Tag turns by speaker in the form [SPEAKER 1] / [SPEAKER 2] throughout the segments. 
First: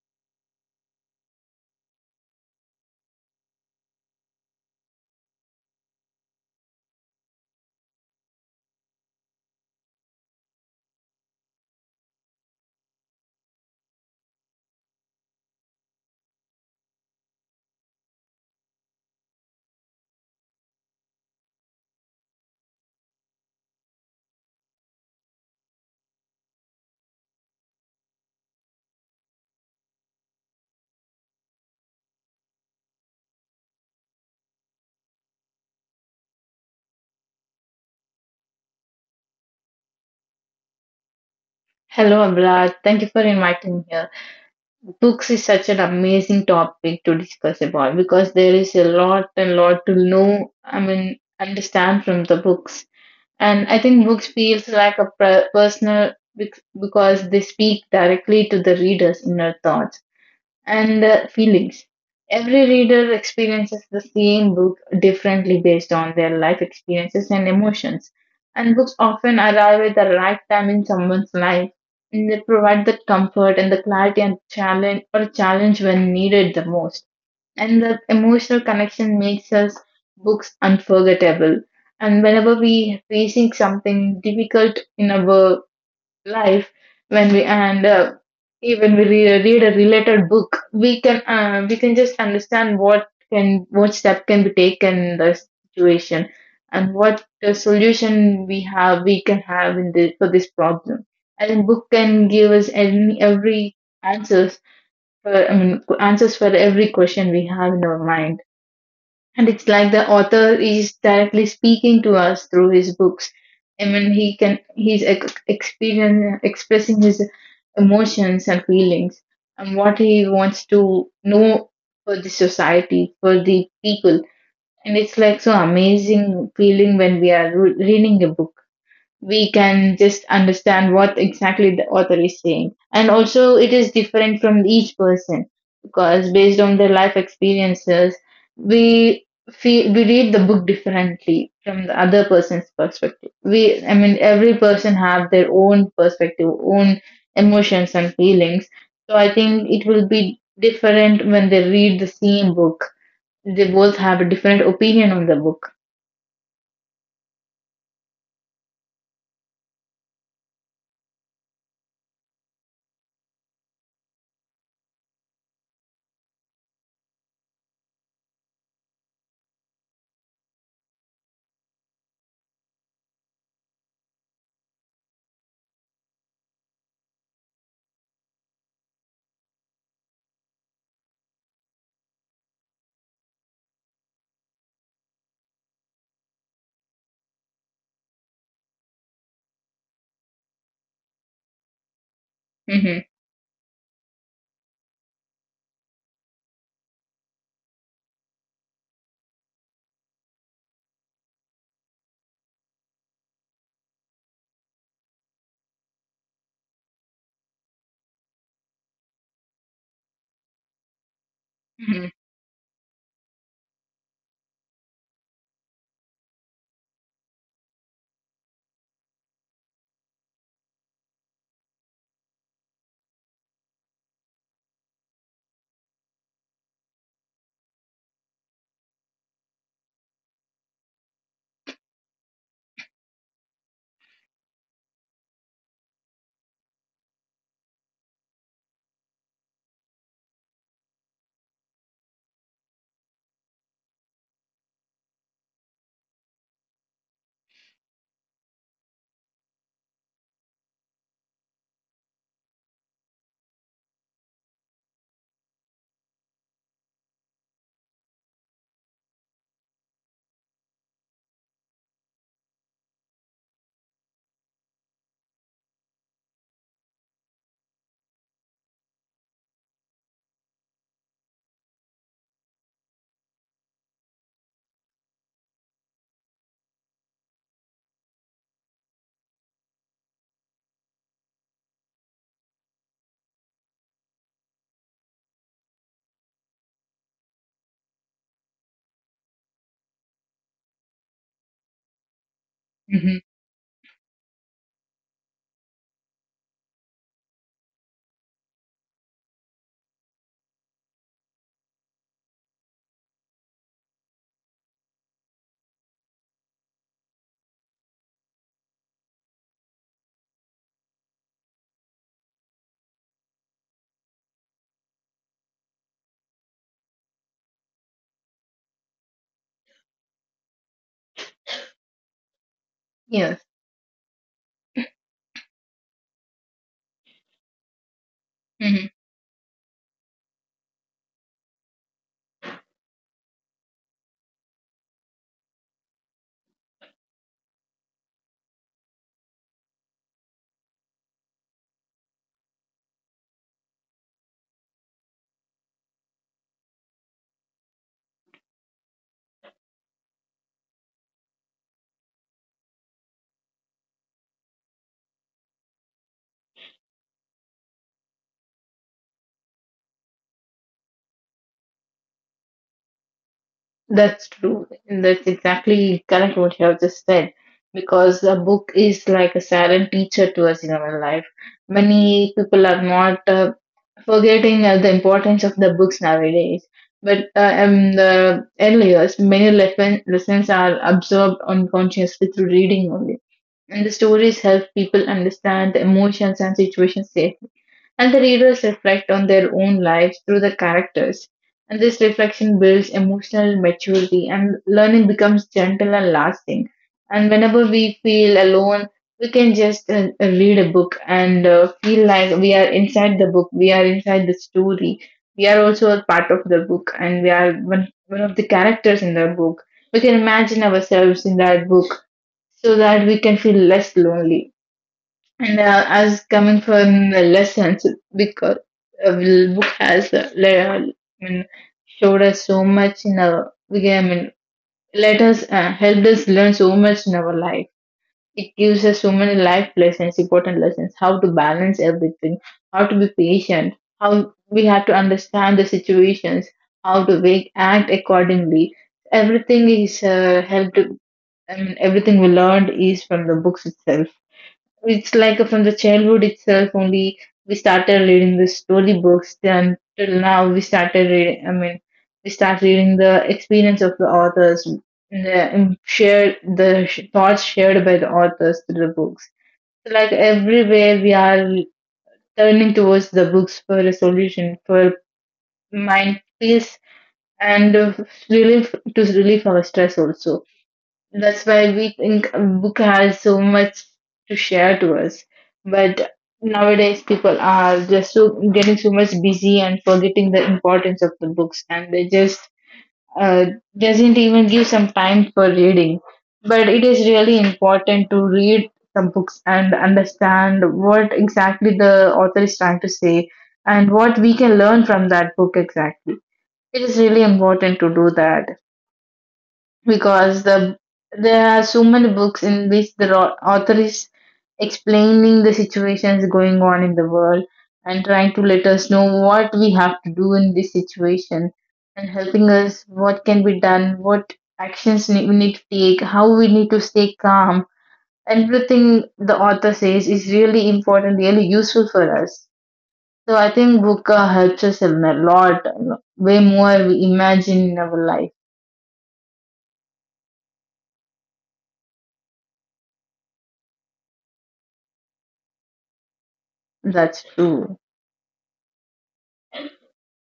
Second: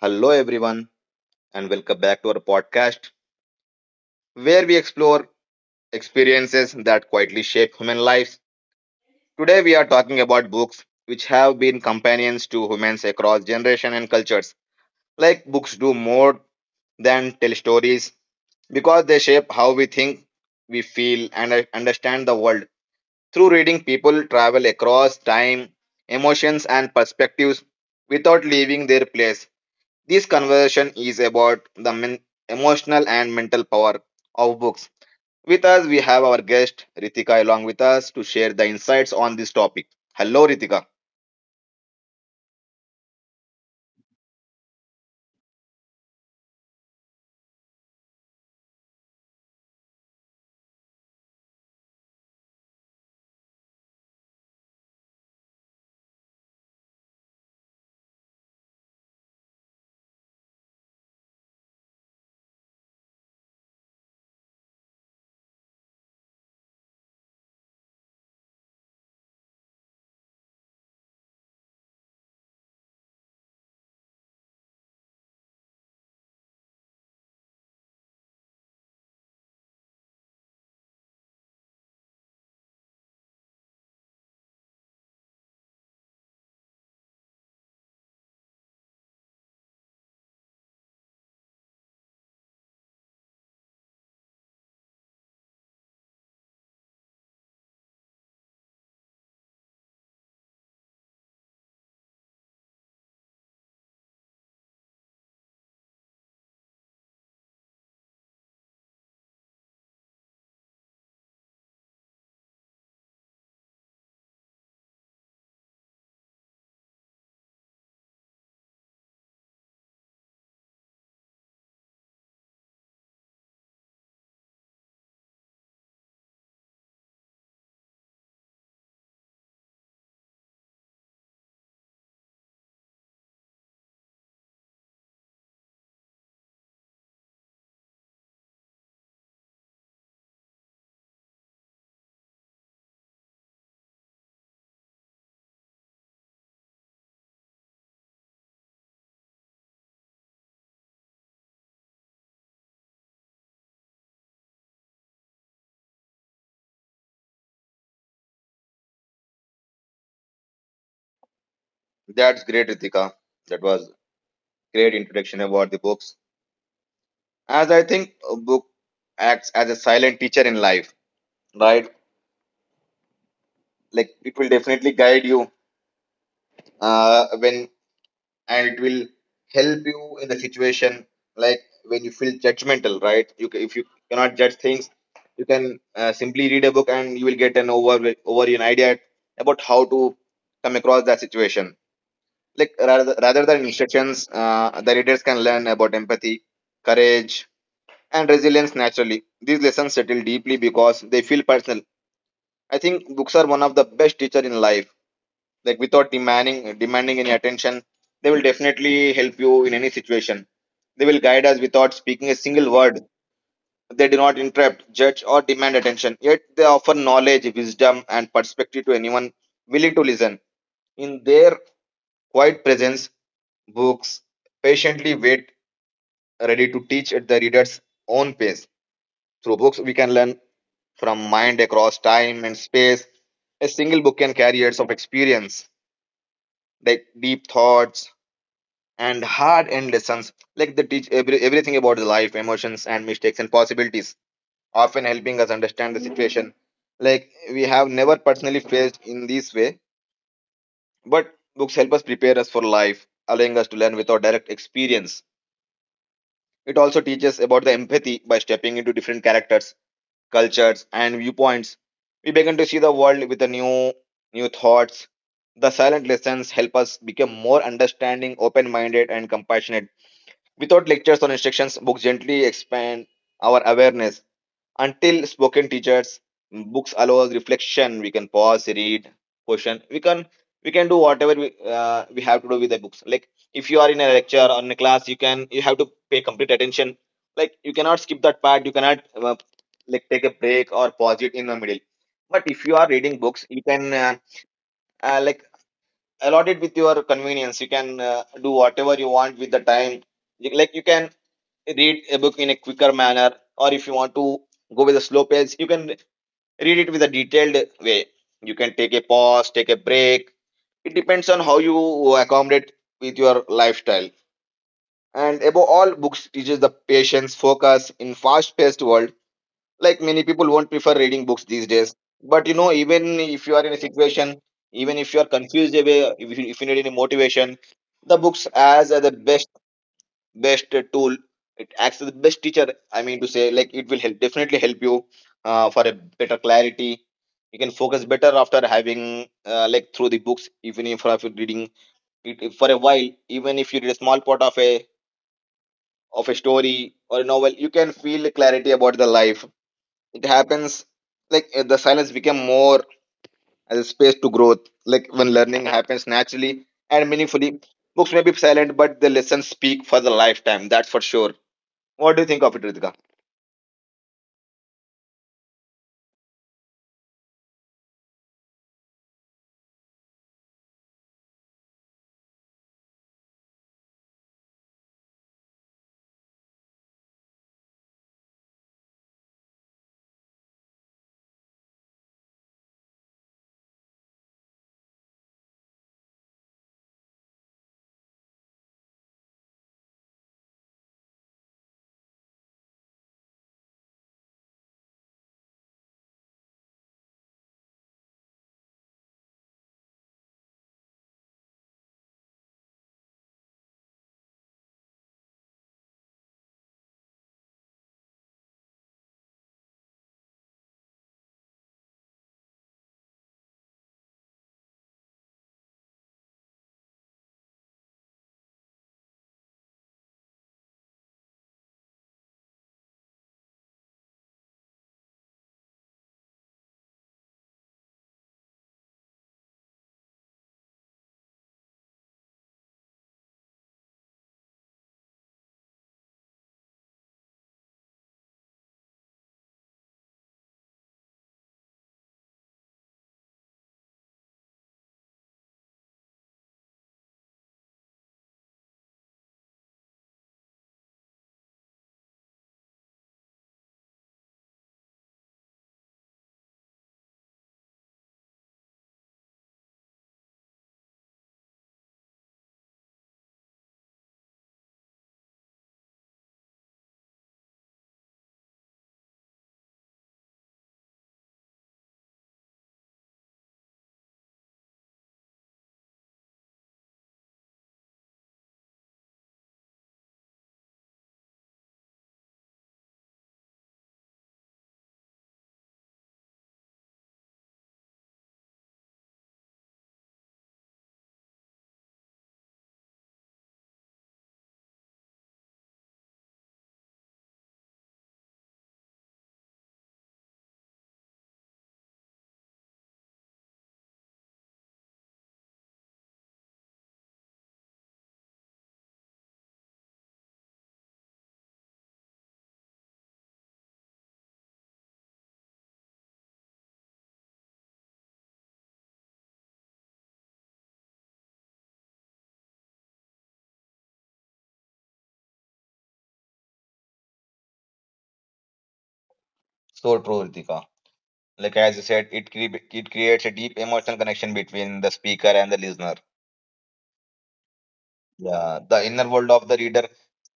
[SPEAKER 1] Hello, everyone, and welcome back to our podcast where we explore experiences that quietly shape human lives. Today, we are talking about books which have been companions to humans across generations and cultures. Like books do more than tell stories because they shape how we think, we feel, and understand the world. Through reading, people travel across time, emotions, and perspectives without leaving their place. This conversation is about the emotional and mental power of books. With us, we have our guest Ritika along with us to share the insights on this topic. Hello, Ritika.
[SPEAKER 2] Hello, Amrad. Thank you for inviting me here. Books is such an amazing topic to discuss about because there is a lot and lot to know, I mean, understand from the books. And I think books feels like a personal because they speak directly to the reader's inner thoughts and feelings. Every reader experiences the same book differently based on their life experiences and emotions. And books often arrive at the right time in someone's life, and they provide the comfort and the clarity and challenge or challenge when needed the most. And the emotional connection makes us books unforgettable. And whenever we facing something difficult in our life when we and even we read a related book we can just understand what can what step can be taken in the situation, and what the solution we have we can have in this for this problem. I think book can give us any every answers for, I mean, answers for every question we have in our mind, and it's like the author is directly speaking to us through his books. I mean, he can he's ex- experience, expressing his emotions and feelings and what he wants to know for the society, for the people. And it's like so amazing feeling when we are reading a book we can just understand what exactly the author is saying. And also, it is different from each person because based on their life experiences, we feel we read the book differently from the other person's perspective. We, I mean, every person have their own perspective, own emotions and feelings. So I think it will be different when they read the same book. They both have a different opinion on the book.
[SPEAKER 1] That's great, Ritika. That was great introduction about the books. As I think a book acts as a silent teacher in life, right? Like it will definitely guide you, when and it will help you in the situation, like when you feel judgmental, right? If you cannot judge things, you can simply read a book and you will get an over an idea about how to come across that situation.
[SPEAKER 2] hmm
[SPEAKER 1] Like rather than instructions, the readers can learn about empathy, courage, and resilience. Naturally, these lessons settle deeply because they feel personal. I think books are one of the best teacher in life. Like without demanding any attention, they will definitely help you in any situation. They will guide us
[SPEAKER 2] hmm
[SPEAKER 1] without speaking a single word. They do not interrupt, judge, or demand attention, yet they offer knowledge, wisdom, and perspective to anyone willing to listen. In their quiet presence, books patiently wait, ready to teach at the reader's own pace. Through books, we can learn from mind across time and space. A single book can carry years of experience, like deep thoughts and hard-earned lessons. Like they teach every, everything about the life, emotions, and mistakes and possibilities, often helping us understand the situation. Like we have never personally faced in this way, but books help us prepare us for life, allowing us to learn without direct experience. It also teaches about the empathy by stepping into different characters, cultures, and viewpoints. We begin to see the world with a new thoughts. The silent lessons help us become more understanding, open-minded, and compassionate. Without lectures or instructions, books gently expand our awareness. Until spoken teachers, books allow us reflection. We can pause, read, question. We can do whatever we have to do with the books. Like if you are in a lecture or in a class, you can you have to pay complete attention. Like you cannot skip that part. You cannot like take a break or pause it in the middle. But if you are
[SPEAKER 2] hmm
[SPEAKER 1] reading books, you can like allot it with your convenience. You can do whatever you want with the time. Like you can read a book in a quicker manner, or if you want to go with a slow pace, you can read it with a detailed way. You can take a pause, take a break. It depends on how you accommodate with your lifestyle. And above all, books teaches the patience focus in fast paced world. Like many people won't prefer reading books these days, but you know even
[SPEAKER 2] Yes.
[SPEAKER 1] if you are in a situation, even if you are confused away, if you need any motivation, the books
[SPEAKER 2] Mm-hmm.
[SPEAKER 1] as are the best best tool. It acts as the best teacher. I mean to say, like it will help definitely help you for a better clarity. You can focus better after having like through the books. Even if after reading it for a while, even if you read a small part of a story or a novel, you can feel clarity about the life. It happens. Like the silence become more as a space to growth, like when learning happens naturally and meaningfully. Books may be silent, but the lessons speak for the lifetime. That's for sure. What do you think of it, Ritika?
[SPEAKER 2] That's true. And that's exactly correct what you have just said. Because a book is like a silent teacher to us in our life. Many people are not forgetting the importance of the books nowadays. But in the early years, many lessons are absorbed unconsciously through reading only, and the stories help people understand the emotions and situations safely. And the readers reflect on their own lives through the characters. And this reflection builds emotional maturity, and learning becomes gentle and lasting. And whenever we feel alone, we can just read a book and feel like we are inside the book, we are inside the story, we are also a part of the book, and we are one, one of the characters in the book. We can imagine ourselves in that book so that we can feel less lonely. And as coming from the lessons, because the book has le- I mean, showed us so much in our, we can, I mean, let us helped us learn so much in our life. It gives us so many life lessons, important lessons, how to balance everything, how to be patient, how we have to understand the situations, how to make, act accordingly. Everything is helped, I mean, everything we learned is from the books itself. It's like from the childhood itself only we started reading the story books. Then till now we started reading. I mean, we start reading the experience of the authors and the and shared the thoughts shared by the authors through the books. So, like everywhere we are turning towards the books for a solution for mind peace and relief to relieve our stress also. That's why we think a book has so much to share to us. But nowadays, people are just so getting so much busy and forgetting the importance of the books, and they just uh, doesn't even give some time for reading. But it is really important to read some books and understand what exactly the author is trying to say and what we can learn from that book exactly. It is really important to do that because there are so many books in which the author is explaining the situations going on in the world and trying to let us know what we have to do in this situation, and helping us what can be done, what actions we need to take, how we need to stay calm. Everything the author says is really important, really useful for us. So I think book helps us a lot, way more we imagine in our life.
[SPEAKER 1] So true, Ritika. Like as you said, it creates a deep emotional connection between the speaker and the listener.
[SPEAKER 2] That's true.
[SPEAKER 1] Yeah, the inner world of the reader,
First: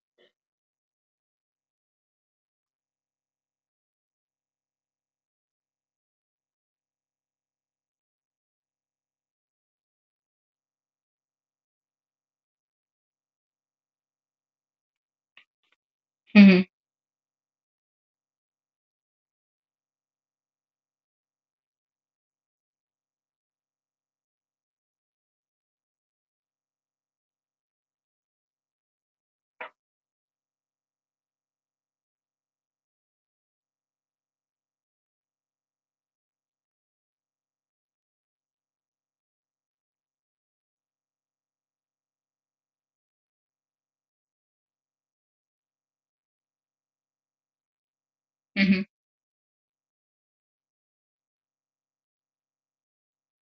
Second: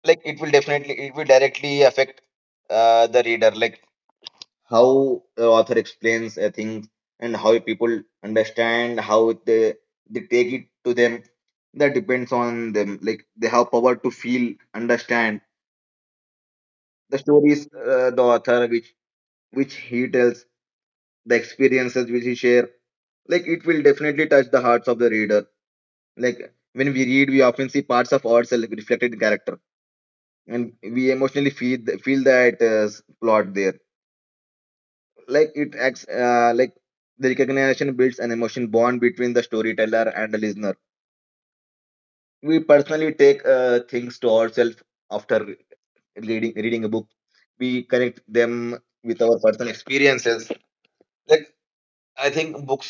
[SPEAKER 1] like it will definitely, it will directly affect the reader, like how the author explains a thing and how people understand, how they take it to them. That depends on them. Like they have power to feel, understand
[SPEAKER 2] Mhm.
[SPEAKER 1] the stories, the author which he tells, the experiences which he share. Like it will definitely touch the hearts of the reader. Like when we read, we often see parts of ourselves reflected in character, and we emotionally feel that plot there. Like it acts like the recognition builds an emotion bond between the storyteller and the listener. We personally take things to ourselves after reading a book. We connect them with our personal experiences. Like I think books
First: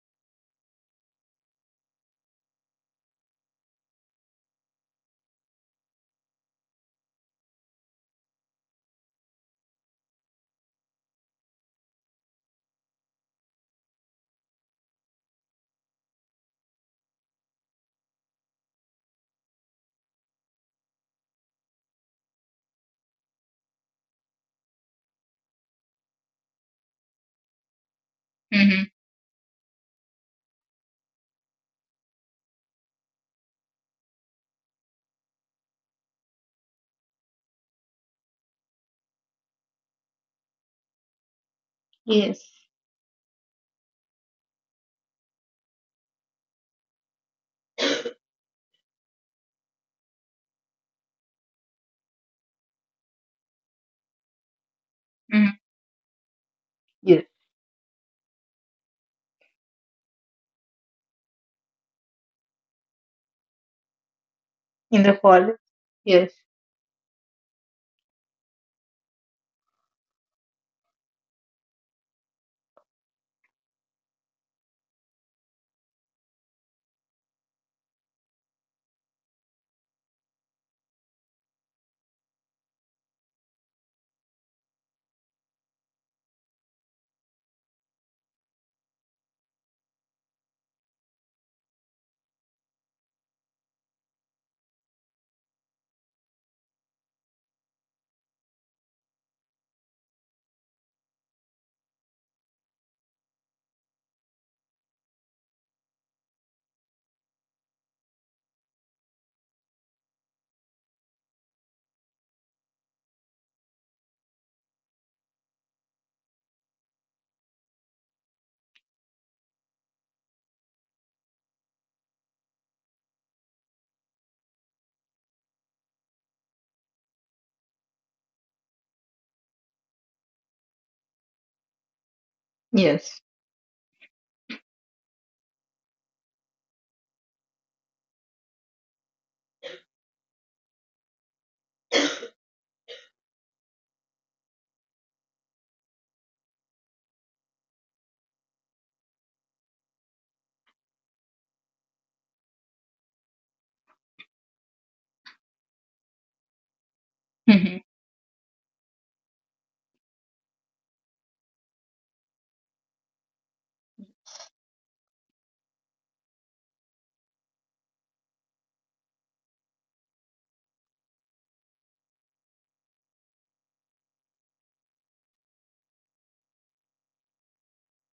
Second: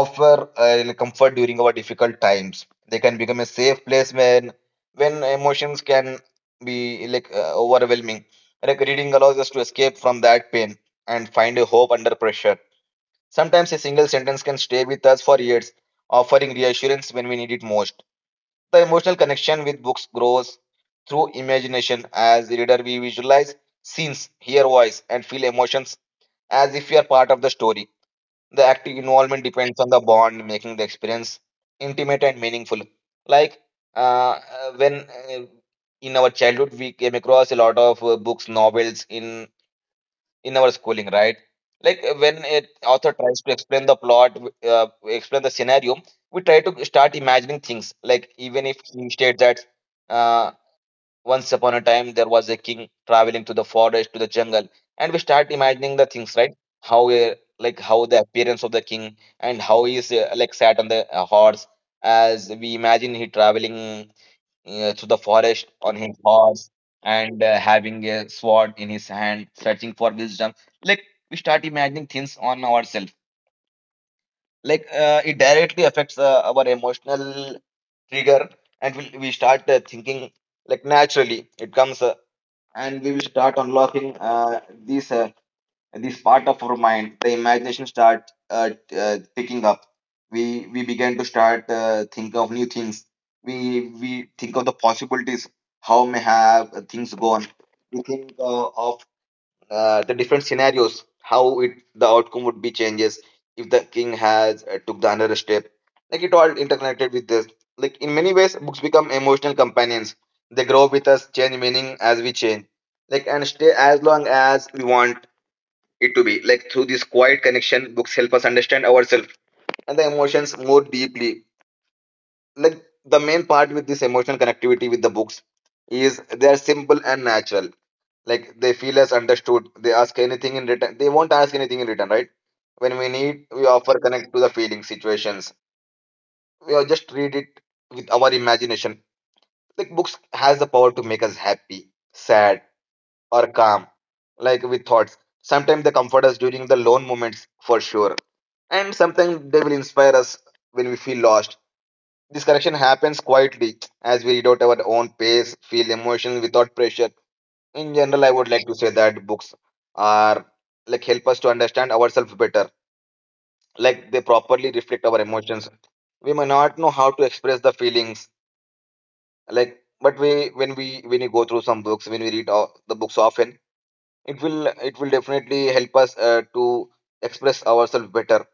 [SPEAKER 1] offer comfort during our difficult times. They can become a safe place when emotions can be like overwhelming. Like reading allows us to escape from that pain and find a hope under pressure. Sometimes a single sentence can stay with us for years, offering reassurance when we need it most. The emotional connection with books grows through imagination. As a reader, we visualize scenes, hear voice, and feel emotions as if we are part of the story. The active
[SPEAKER 2] Mm-hmm.
[SPEAKER 1] involvement depends on the bond, making the experience intimate and meaningful. Like uh, when in our childhood we came across a lot of books, novels in our schooling, right? Like when an
[SPEAKER 2] Yes.
[SPEAKER 1] author tries to explain the plot, explain the scenario, we try to start imagining things, like
[SPEAKER 2] Mm-hmm.
[SPEAKER 1] even if he states that. Uh, Once upon a time, there was a king traveling to the forest, to the jungle, and we start imagining the things, right? How,
[SPEAKER 2] Yes.
[SPEAKER 1] like, how the appearance of the king and how he is like sat on the horse, as we imagine he traveling to the
[SPEAKER 2] In the
[SPEAKER 1] forest
[SPEAKER 2] college.
[SPEAKER 1] on his
[SPEAKER 2] Yes.
[SPEAKER 1] horse, and having a sword in his hand, searching for wisdom. Like, we start imagining things on ourselves. Like, it directly affects our emotional trigger, and we start thinking. Like naturally it comes, and we will start unlocking this part of our mind. The imagination start picking up. We begin to start think of new things. We think of the possibilities. How may have things gone? We think of the different scenarios, how it the outcome would be changes if the king has took the another step. Like it all interconnected with this. Like in many ways, books become emotional companions. They grow with us, change meaning as we change. Like and stay as long as we want it to be. Like through this quiet connection, books help us understand ourselves and the emotions more deeply. Like the main part with this emotional connectivity with the books is they are simple and natural. Like they feel us understood, they ask anything in return, they won't ask anything in return, right? When we need,
[SPEAKER 2] Yes.
[SPEAKER 1] we offer connect to the feelings situations. We are just read it with our imagination. Like books has the power to make us happy, sad, or calm, like with thoughts. Sometimes they comfort us during the lone moments, for sure. And sometimes they will inspire us when we feel lost. This correction happens quietly as we read out our own pace, feel emotions without pressure. In
[SPEAKER 2] Mm-hmm.
[SPEAKER 1] general, I would like to say that books are like help us to understand ourselves better. Like they properly reflect our emotions. We may not know how to express the feelings, like but we when we go through some books, when the books often, it will definitely help us to express ourselves better,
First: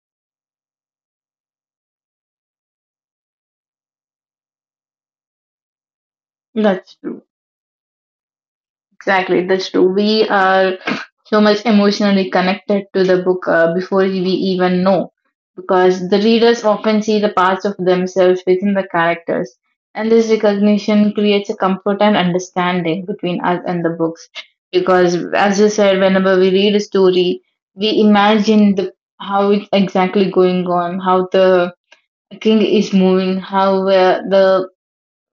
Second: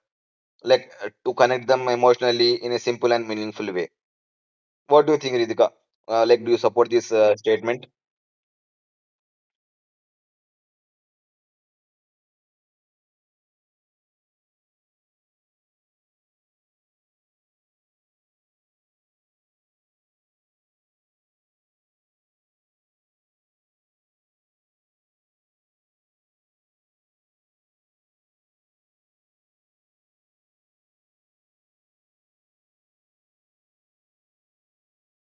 [SPEAKER 1] like to connect them emotionally in a simple and meaningful way. What do you think, Ritika? Like, do you support
[SPEAKER 2] That's
[SPEAKER 1] this
[SPEAKER 2] true.
[SPEAKER 1] statement?
[SPEAKER 2] Exactly. That's true. We are so much emotionally connected to the book before we even know, because the readers often see the parts of themselves within the characters. And this recognition creates a comfort and understanding between us and the books. Because, as you said, whenever we read a story, we imagine the how it's exactly going on, how the King is moving, how the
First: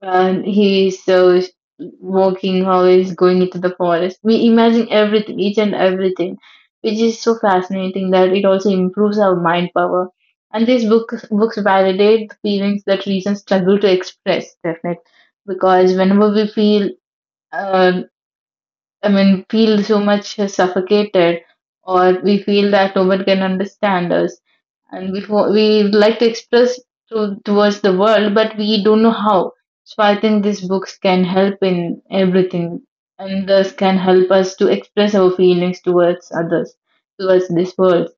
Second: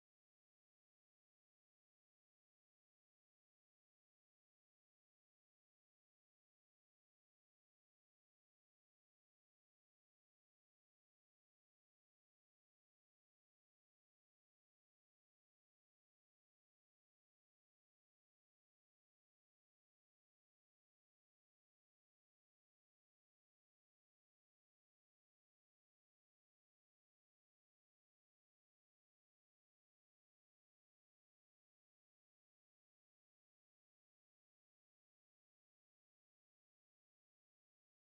[SPEAKER 2] he is so walking, how he's going into the forest. We imagine everything, each and everything, which is so fascinating that it also improves our mind power. And these books validate the feelings that reason struggle to express, definitely, because whenever we feel, uh, I mean, feel so much suffocated, or we feel that no one can understand us and before we would like to express to, towards the world, but we don't know how. So I think these books can help in everything, and thus can help us to express our feelings towards others, towards this world.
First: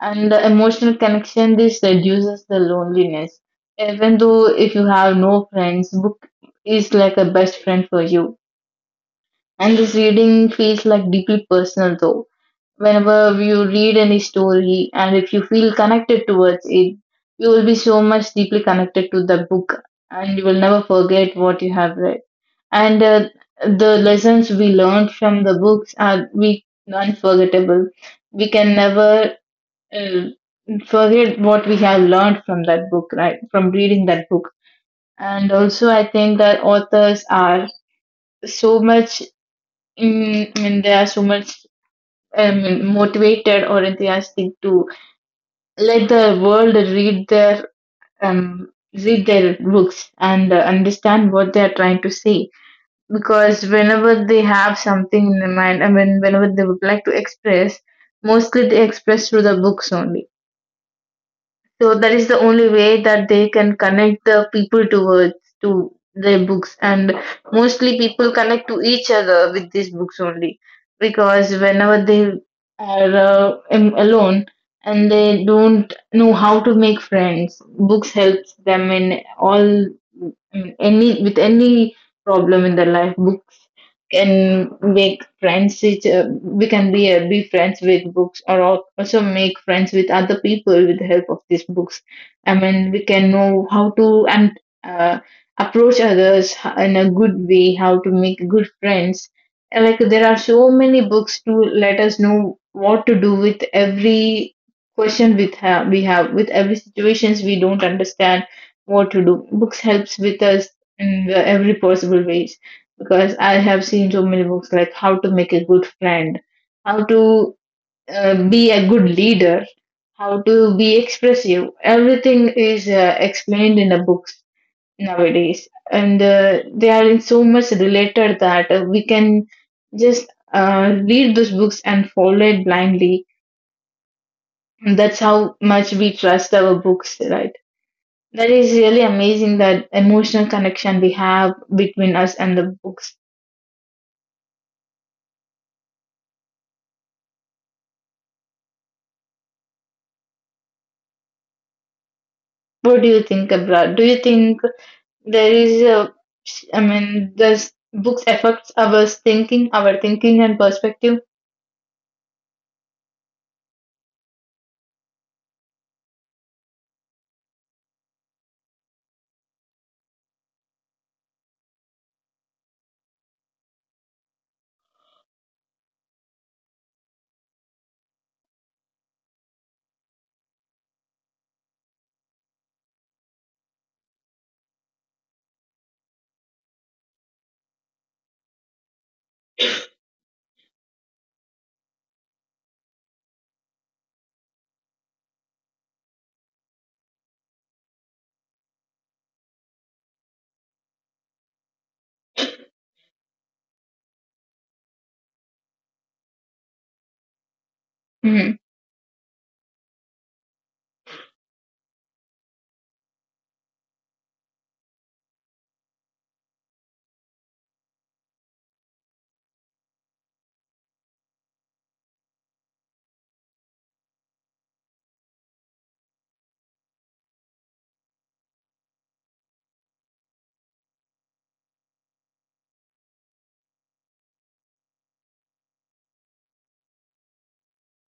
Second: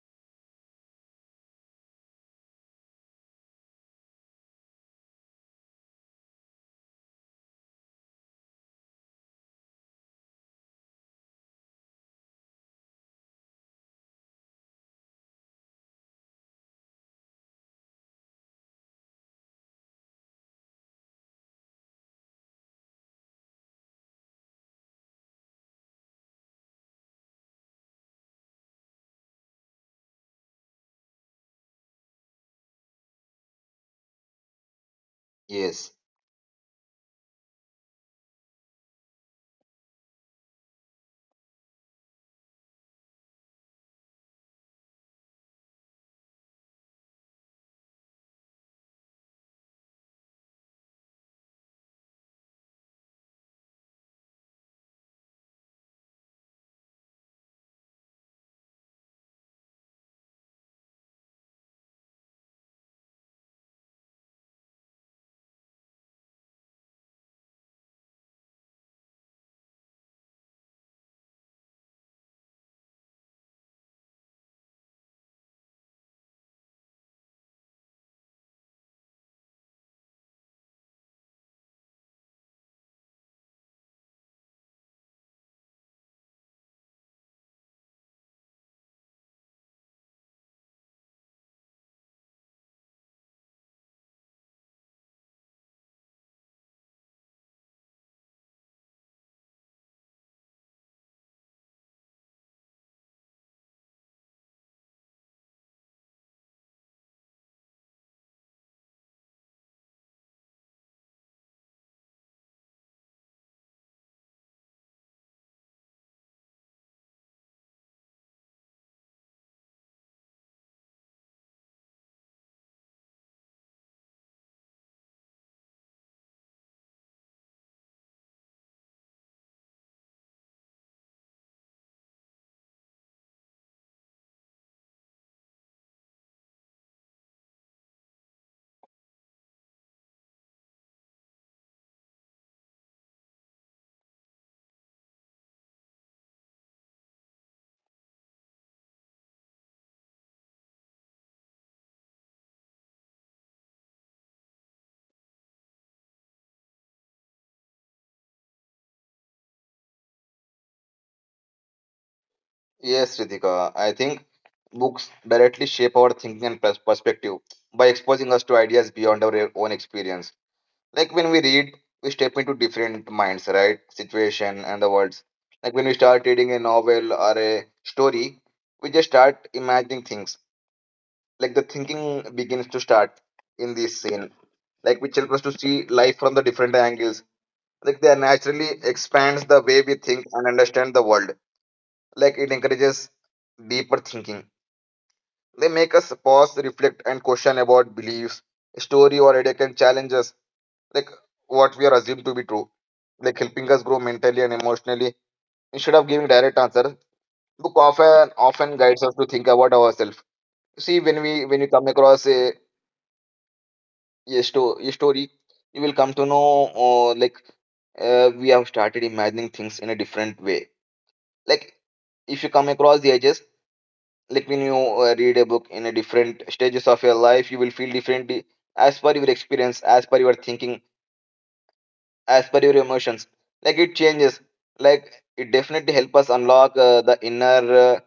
[SPEAKER 2] And the emotional connection this reduces the loneliness. Even though if you have no friends, book is like a best friend for you. And this reading feels like deeply personal though whenever you read any story, and if you feel connected towards it, you will be so much deeply connected to the book and you will never forget what you have read. And the lessons we learned from the books are we unforgettable. We can never uh, forget what we have learned from that book, right? From reading that book. And also,
[SPEAKER 1] Yes,
[SPEAKER 2] I think that authors are so much, I mean, they are so much motivated or enthusiastic to let the world um, read their books and understand what they are trying to say, because whenever they have something in their mind, I mean, whenever they would like to express, mostly they express through the books only. So that is the only way that they can connect the people towards to their books, and mostly people connect to each other with these books only, because whenever they are alone and they don't know how to make friends, books helps them in all, in any, with any problem in their life. Book can make friends which, we can be friends with books or also make friends with other people with the help of these books. I mean, we can know how to and uh, approach others in a good way, how to make good friends. And, like, there are so many books to let us know what to do with every question with we have, with every situations we don't understand what to do. Books helps with us in the every possible ways, because I have seen so many books like how to make a good friend, how to be a good leader, how to be expressive. Everything is explained in the books nowadays, and they are in so much related that we can just read those books and follow it blindly. And that's how much we trust our books, right? That is really amazing that emotional connection we have between us and the books. What do you think, Abra? Do you think there is a, I mean, this books affects our thinking, our thinking and perspective?
[SPEAKER 1] yes, Ritika. I think books directly shape our thinking and perspective by exposing us to ideas beyond our own experience. Like when we read, we step into different minds, right? Situation and the words. Like when we start reading a novel or a story, we just start imagining things. Like the thinking begins to start in this scene. Like which helps us to see life from the different angles, like they naturally expands the way we think and understand the world. Like it encourages deeper thinking. They make us pause, reflect and question about beliefs. Story or idea can challenge us, like what we are assumed to be true, like helping us grow mentally and emotionally. Instead of giving direct answers, book often
[SPEAKER 2] hmm
[SPEAKER 1] often guides us to think about ourselves. See, when you come across a story, you will come to know, like, we have started imagining things in a different way. Like if you come across the edges, like when you read a book in a different stages of your life, you will feel differently, as per your experience, as per your thinking, as per your emotions. Like it changes. Like it definitely help us unlock, the inner,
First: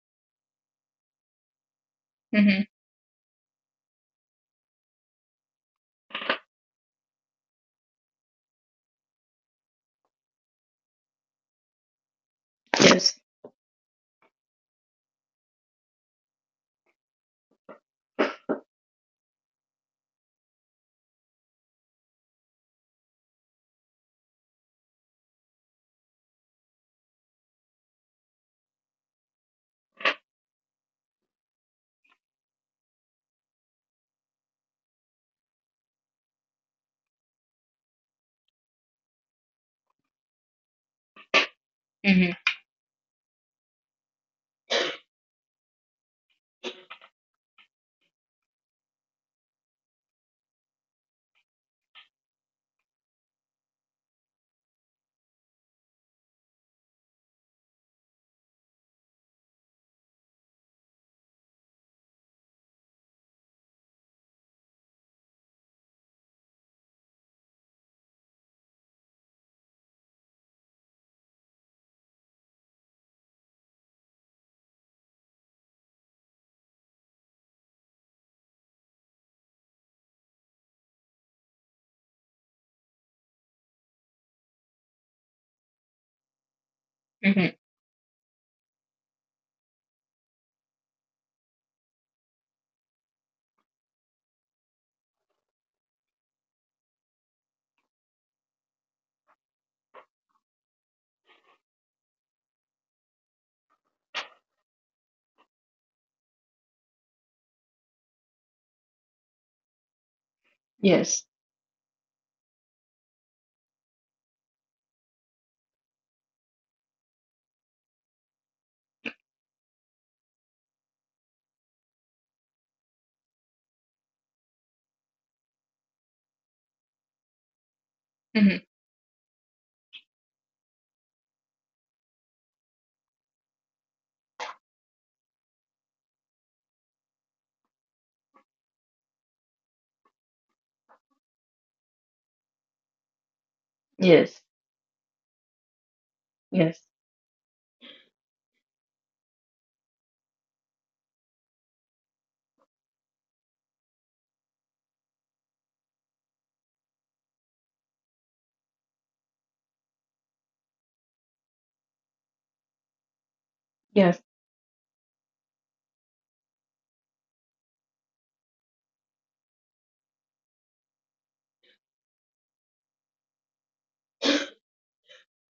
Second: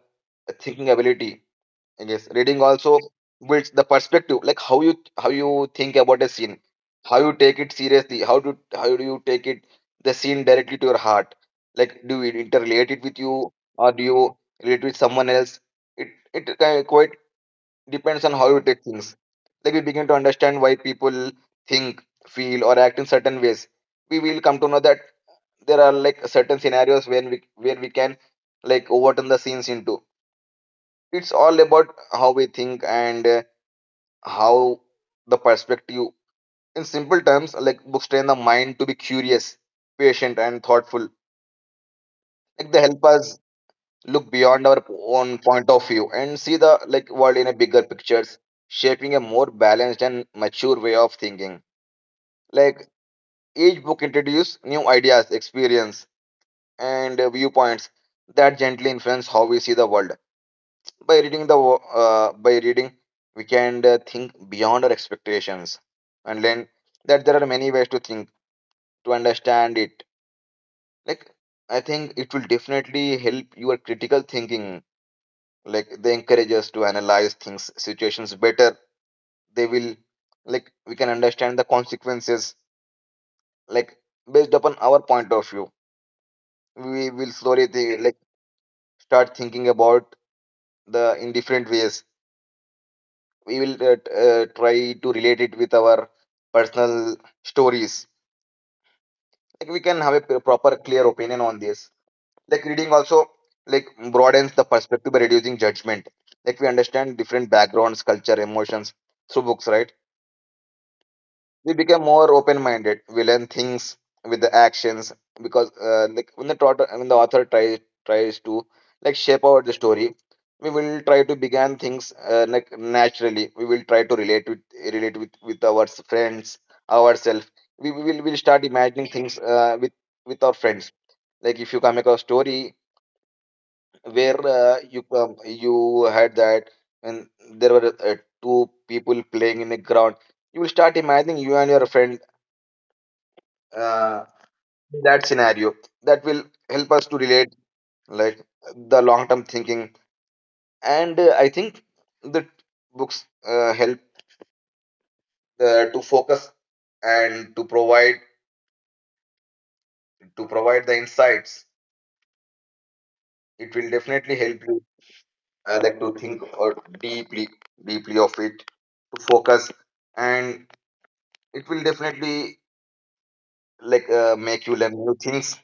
[SPEAKER 1] thinking ability. Yes,
[SPEAKER 2] hmm
[SPEAKER 1] reading also builds the perspective. Like how you think about a scene, how you take it seriously, how do you take it, the scene directly to your heart? Like do you interrelate it with
[SPEAKER 2] yes.
[SPEAKER 1] you, or do you relate with someone else? It it kind of quite depends on how you take things. Like we begin to understand why people think, feel, or act in certain ways. We will come to know that there are like certain scenarios when we where we can like overturn the scenes into. It's all about how we think, and how the perspective. In simple terms, like books train the mind to be curious, patient and thoughtful.
[SPEAKER 2] hmm
[SPEAKER 1] Like they help us look beyond our own point of view and see the like world in a bigger pictures, shaping a more balanced and mature way of thinking. Like each book introduces new ideas, experience and viewpoints that gently influence how we see the world. By reading, we can think beyond our expectations and learn that there are many ways to think, to understand it. Like, I think it will definitely help your critical thinking. Like, they encourage us to analyze things, situations better. They will, like, we can understand the consequences, like, based upon our point of view. We will
[SPEAKER 2] hmm
[SPEAKER 1] slowly, like, start thinking about the in different ways. We will try to relate it with our personal stories. Like, we can have a proper, clear opinion on this. Like reading also, like broadens the perspective by reducing judgment. Like we understand different backgrounds, culture, emotions through books, right?
[SPEAKER 2] yes.
[SPEAKER 1] We become more open minded, we learn things with the actions. Because like when the author tries to like shape out the story, we will try to begin things, like naturally we will try to relate with our friends, ourselves. We'll
[SPEAKER 2] hmm
[SPEAKER 1] start imagining things, with our friends. Like if you come across story where, you, you had that, and there were, two people playing in the ground, you will start imagining you and your friend, uh,
[SPEAKER 2] yes.
[SPEAKER 1] in that scenario. That will
[SPEAKER 2] Yes.
[SPEAKER 1] help us to relate, like the long term thinking. And I think the books, help, to focus and to provide the insights. It
[SPEAKER 2] Yes.
[SPEAKER 1] will definitely help you, like to think or deeply deeply of it, to focus. And it will definitely, like, make you learn new things.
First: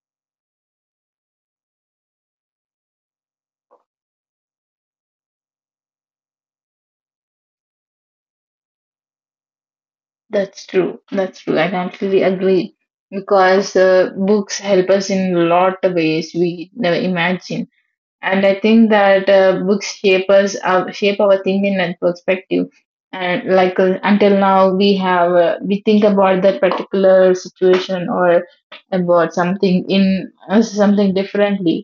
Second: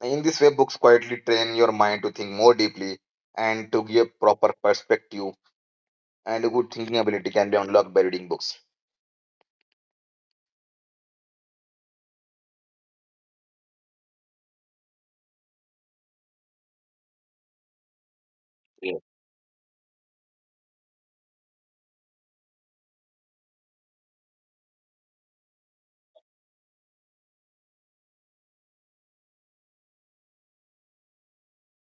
[SPEAKER 1] In this way, books quietly train your mind to think more deeply and to give proper perspective. And a good thinking ability can be unlocked by reading books.
[SPEAKER 2] That's true, that's true, I completely agree, because books help us in a lot of ways we never imagine. And I think
[SPEAKER 1] Yeah.
[SPEAKER 2] that books shape us, shape our thinking and perspective. And like until now, we have we think about that particular situation or about something in something differently.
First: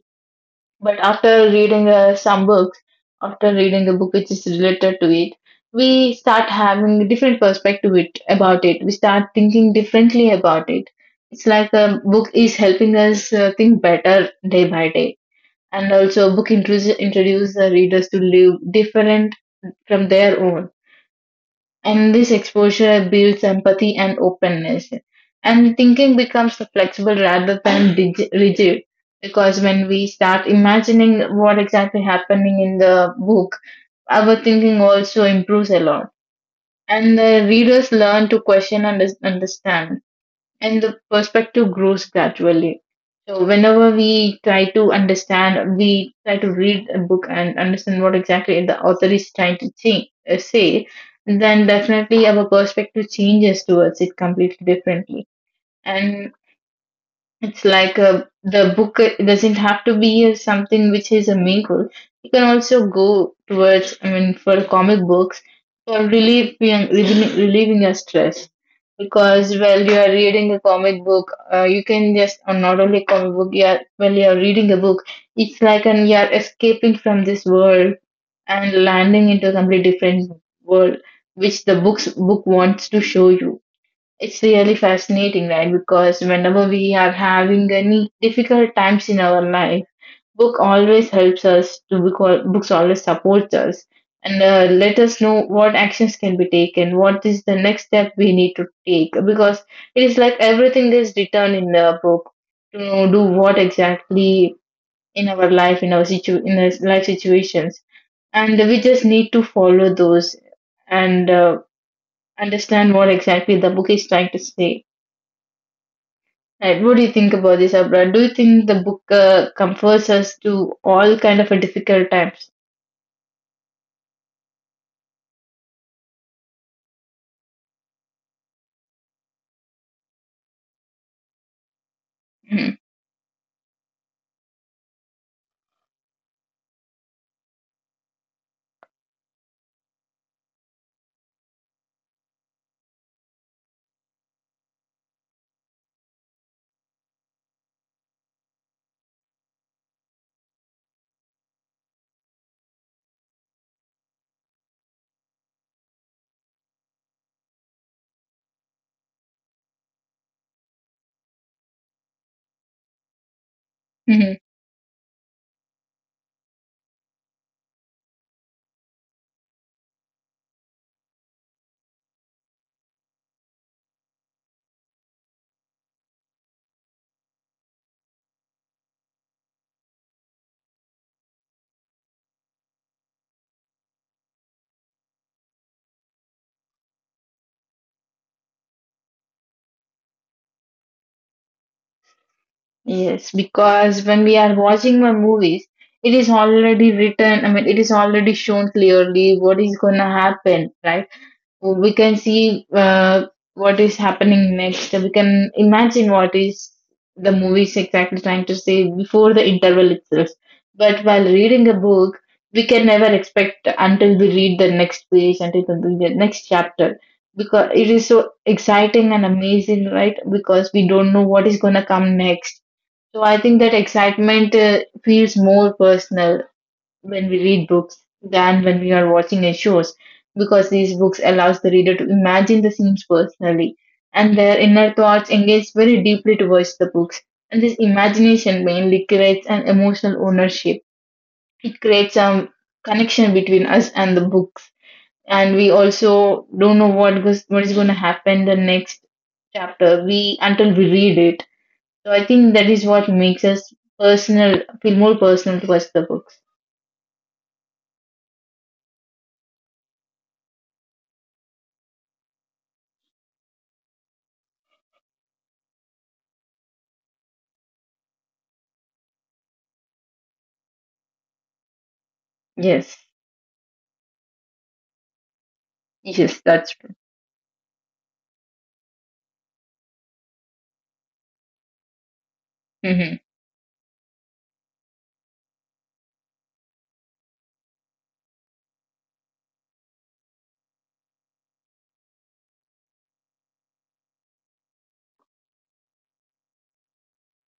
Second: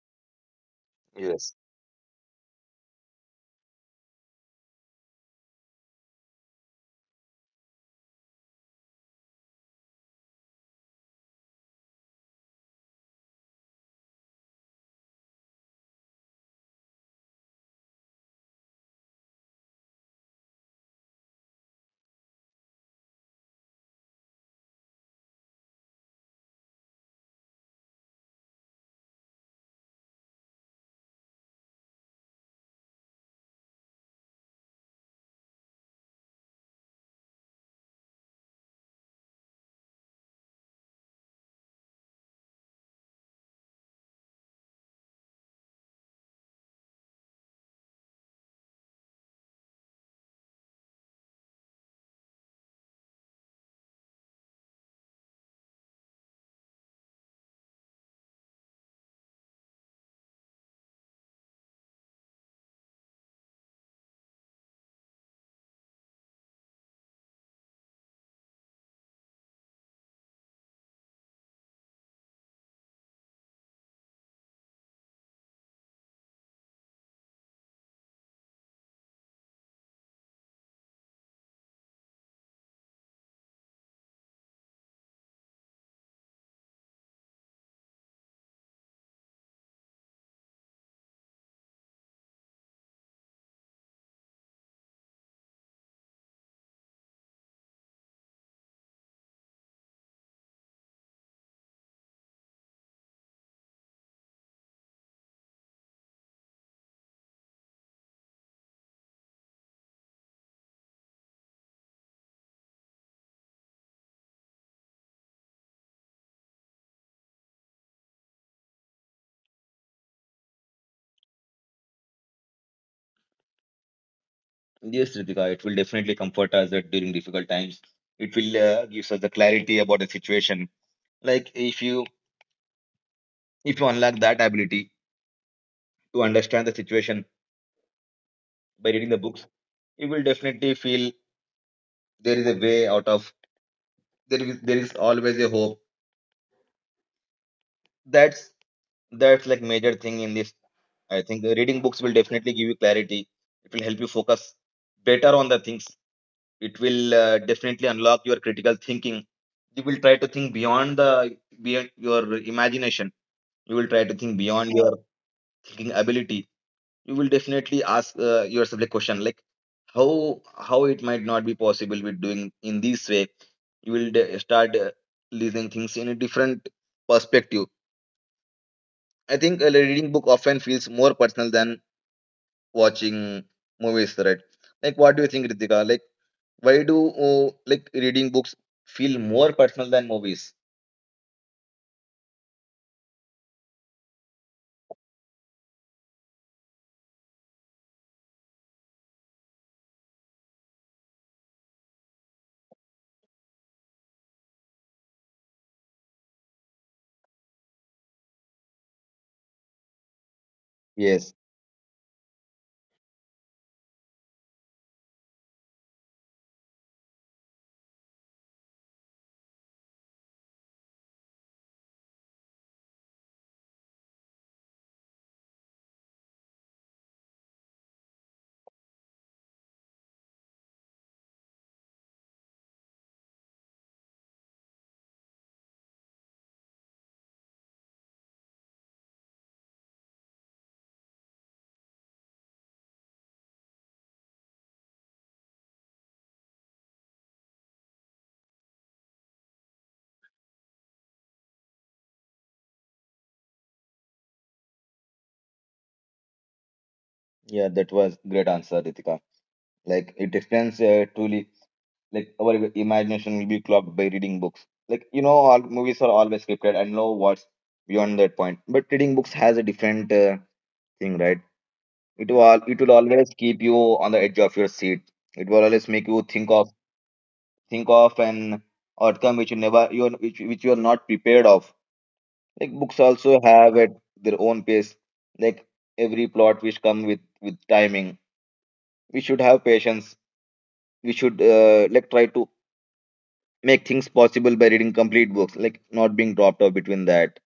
[SPEAKER 2] But after
[SPEAKER 1] Yes.
[SPEAKER 2] reading some books, after reading a book which is related to it, we start having a different perspective it, about it. We start thinking differently about it. It's like a book is helping us think better day by day. And also book introduce the readers to live different from their own, and this exposure builds empathy and openness, and thinking becomes flexible rather than rigid, because when we start imagining what exactly happening in the book, our thinking also improves a lot, and the readers learn to question and understand, and the perspective grows gradually. So, whenever we try to understand, we try to read a book and understand what exactly the author is trying to change, say, then definitely our perspective changes towards it completely differently. And it's like a, the book doesn't have to be something which is a mingle. You can also go towards, I mean, for comic books for relieving your stress. Because while you are reading a comic book, you can just, or not only comic book, yeah, while you are reading a book, it's like an, you are escaping from this world and landing into a completely different world, which the book wants to show you. It's really fascinating, right? Because whenever we are having any difficult times in our life, book always helps us to books always supports us and let us know what actions can be taken, what is the next step we need to take, because it is like everything is written in the book to know do what exactly in our life in our situ in our life situations, and we just need to follow those and understand what exactly the book is trying to say. Right. What do you think about this, Abra? Do you think the book comforts us to all kind of a difficult times?
[SPEAKER 1] Yes, Ritika, it will definitely comfort us that during difficult times it will gives us the clarity about the situation. Like if you,
[SPEAKER 2] Mhm.
[SPEAKER 1] if you unlock that ability to understand the situation by reading the books, you will definitely feel there is a way out of, there is always a hope. that's That's like major thing in this. I think reading books will definitely give you clarity. It will help you focus better on the things. It will, definitely unlock your critical thinking. You will try to think beyond the, beyond your imagination. You will try
[SPEAKER 2] Mhm.
[SPEAKER 1] to think beyond your thinking ability. You will definitely ask, yourself a question, like how it might not be possible with doing in this way. You will start, listening things in a different perspective. I think a reading book often feels more personal than watching movies, right? Like, what do you think, Ritika? Like, why do, like reading books feel more personal than movies?
[SPEAKER 2] Yes, because when we are watching the movies, it is already written. I mean, it is already shown clearly what is going to happen, right? So we can see what is happening next. So we can imagine what is the movie is exactly trying to say before the interval itself. But while
[SPEAKER 1] Yes,
[SPEAKER 2] reading a book, we can never expect until we read the next page, until we read the next chapter, because it is so exciting and amazing, right? Because we don't know what is going to come next. So I think that excitement feels more personal when we read books than when we are watching a shows, because these books allows the reader to imagine the scenes personally and their inner thoughts engage very deeply towards the books. And this imagination mainly creates an emotional ownership. It creates a connection between us and the books, and we also don't know what is going to happen the next chapter we until we read it. So I think that is what makes us personal feel more personal towards the books.
[SPEAKER 1] yeah, that was great answer, Ritika. Like, it extends, truly. Like, our imagination will be clogged by reading books. Like, you know, all movies are always scripted, and know what's beyond that point. But reading books has a different, thing, right? It will it
[SPEAKER 2] Yes.
[SPEAKER 1] will always keep you on the edge of your seat. It will always make you
[SPEAKER 2] Yes,
[SPEAKER 1] think
[SPEAKER 2] that's.
[SPEAKER 1] of think of an outcome which you never you are-, which you are not prepared of. Like books
[SPEAKER 2] Mm-hmm.
[SPEAKER 1] also have at their own pace. Like every plot which come with timing, we should have patience. We should, like try to make things possible by reading complete books, like not being dropped off between that.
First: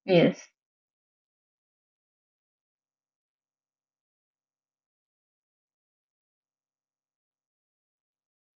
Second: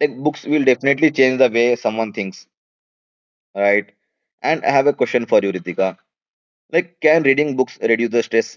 [SPEAKER 1] Like books
[SPEAKER 2] Yes,
[SPEAKER 1] will definitely change the way someone thinks, right? And I have a question for you, Ritika. Like can reading books reduce the stress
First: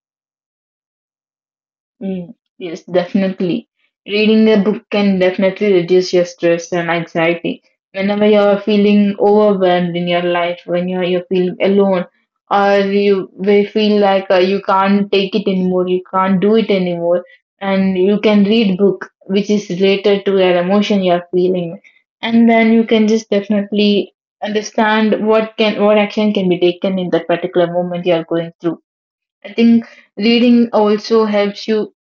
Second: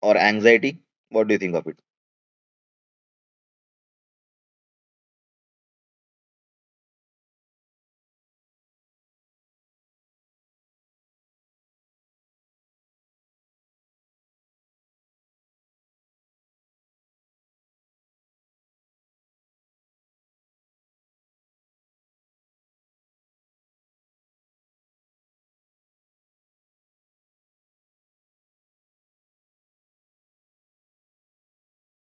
[SPEAKER 1] or anxiety? What do you think of it?
[SPEAKER 2] yes, definitely. Reading a book can definitely reduce your stress and anxiety. Whenever you're feeling overwhelmed in your life, when you're feeling alone, or you we feel like you can't take it anymore, you can't do it anymore, and you can read book which is related to your emotion you're feeling, and then you can just definitely understand what action can be taken in that particular moment you're going through. I think reading also helps you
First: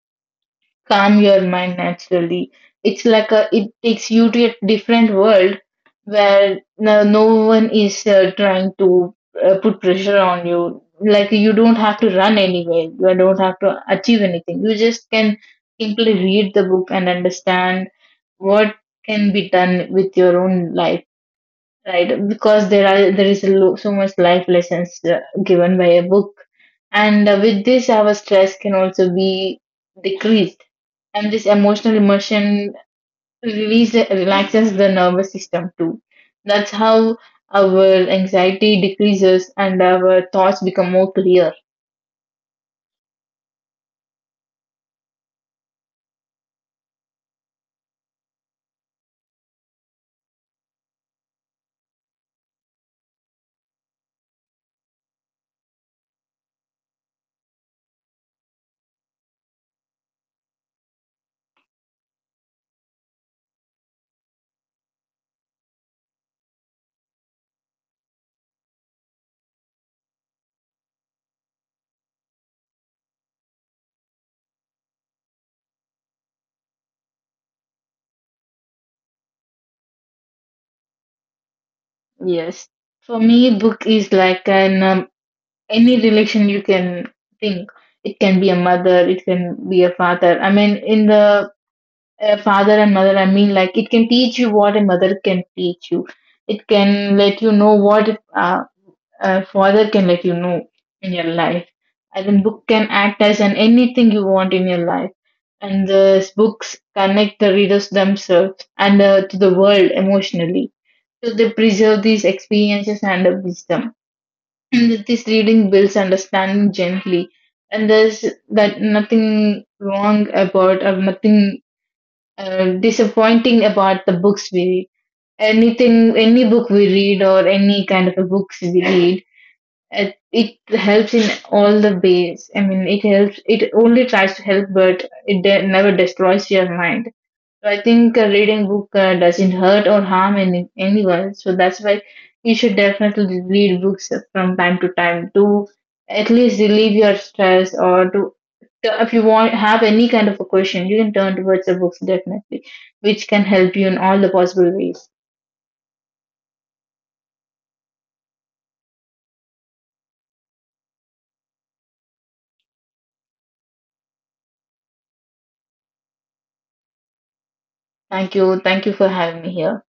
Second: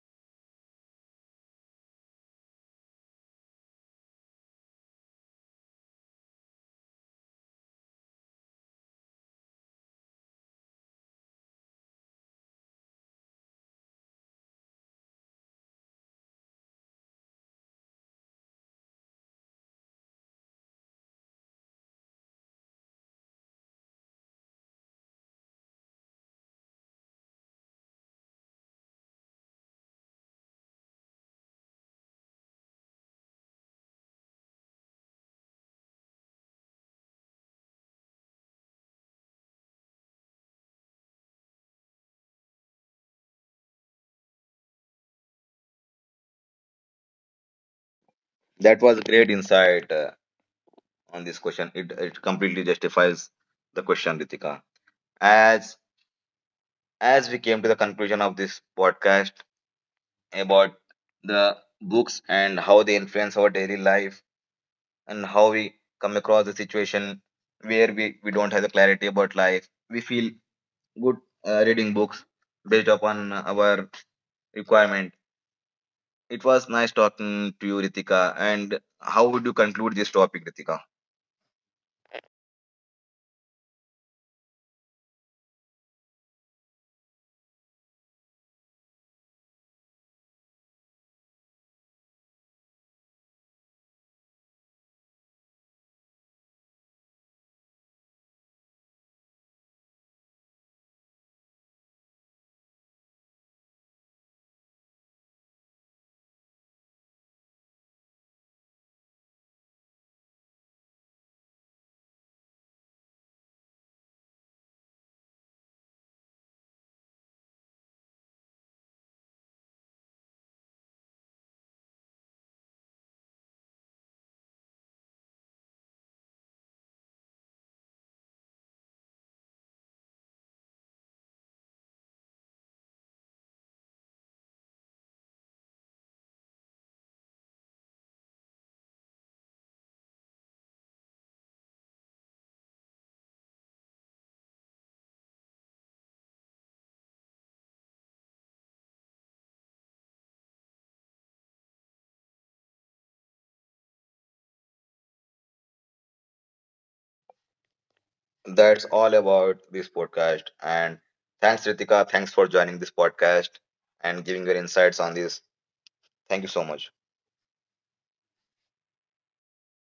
[SPEAKER 2] calm your mind naturally. It's like a, it takes you to a different world where no one is trying to put pressure on you. Like you don't have to run anywhere. You don't have to achieve anything. You just can simply read the book and understand what can be done with your own life. Right, because there is a so much life lessons given by a book, and with this our stress can also be decreased. And this emotional immersion release relaxes the nervous system too. That's how our anxiety decreases and our thoughts become more clear.
[SPEAKER 1] That was a great insight, on this question. It completely justifies the question, Ritika. As as we came to the conclusion of this podcast about the books, and how they influence our daily life, and how we come across the situation where we don't have the clarity about life, we feel good, reading books based upon our requirement. It was nice talking to you, Ritika. And how would you conclude this topic, Ritika?
[SPEAKER 2] Yes, for me book is like an any relation you can think. It can be a mother, it can be a father. I mean, in the father and mother, I mean, like, it can teach you what a mother can teach you. It can let you know what uh, a father can let you know in your life. And then book can act as an anything you want in your life. And the books connect the readers themselves and to the world emotionally, so they preserve these experiences and the wisdom. And that this reading builds understanding gently, and there's that nothing wrong about or nothing disappointing about the books we read. Anything, any book we read or any kind of a books we read, it helps in all the ways. I mean, it helps. It only tries to help, but it never destroys your mind. So I think reading book doesn't hurt or harm any, anyone, so that's why you should definitely read books from time to time to at least relieve your stress or to if you want have any kind of a question, you can turn towards the books definitely, which can help you in all the possible ways.
[SPEAKER 1] That's all about this podcast. And thanks, Ritika. Thanks for joining this podcast and giving your insights on this. Thank you so much.
[SPEAKER 2] Thank you for having me here.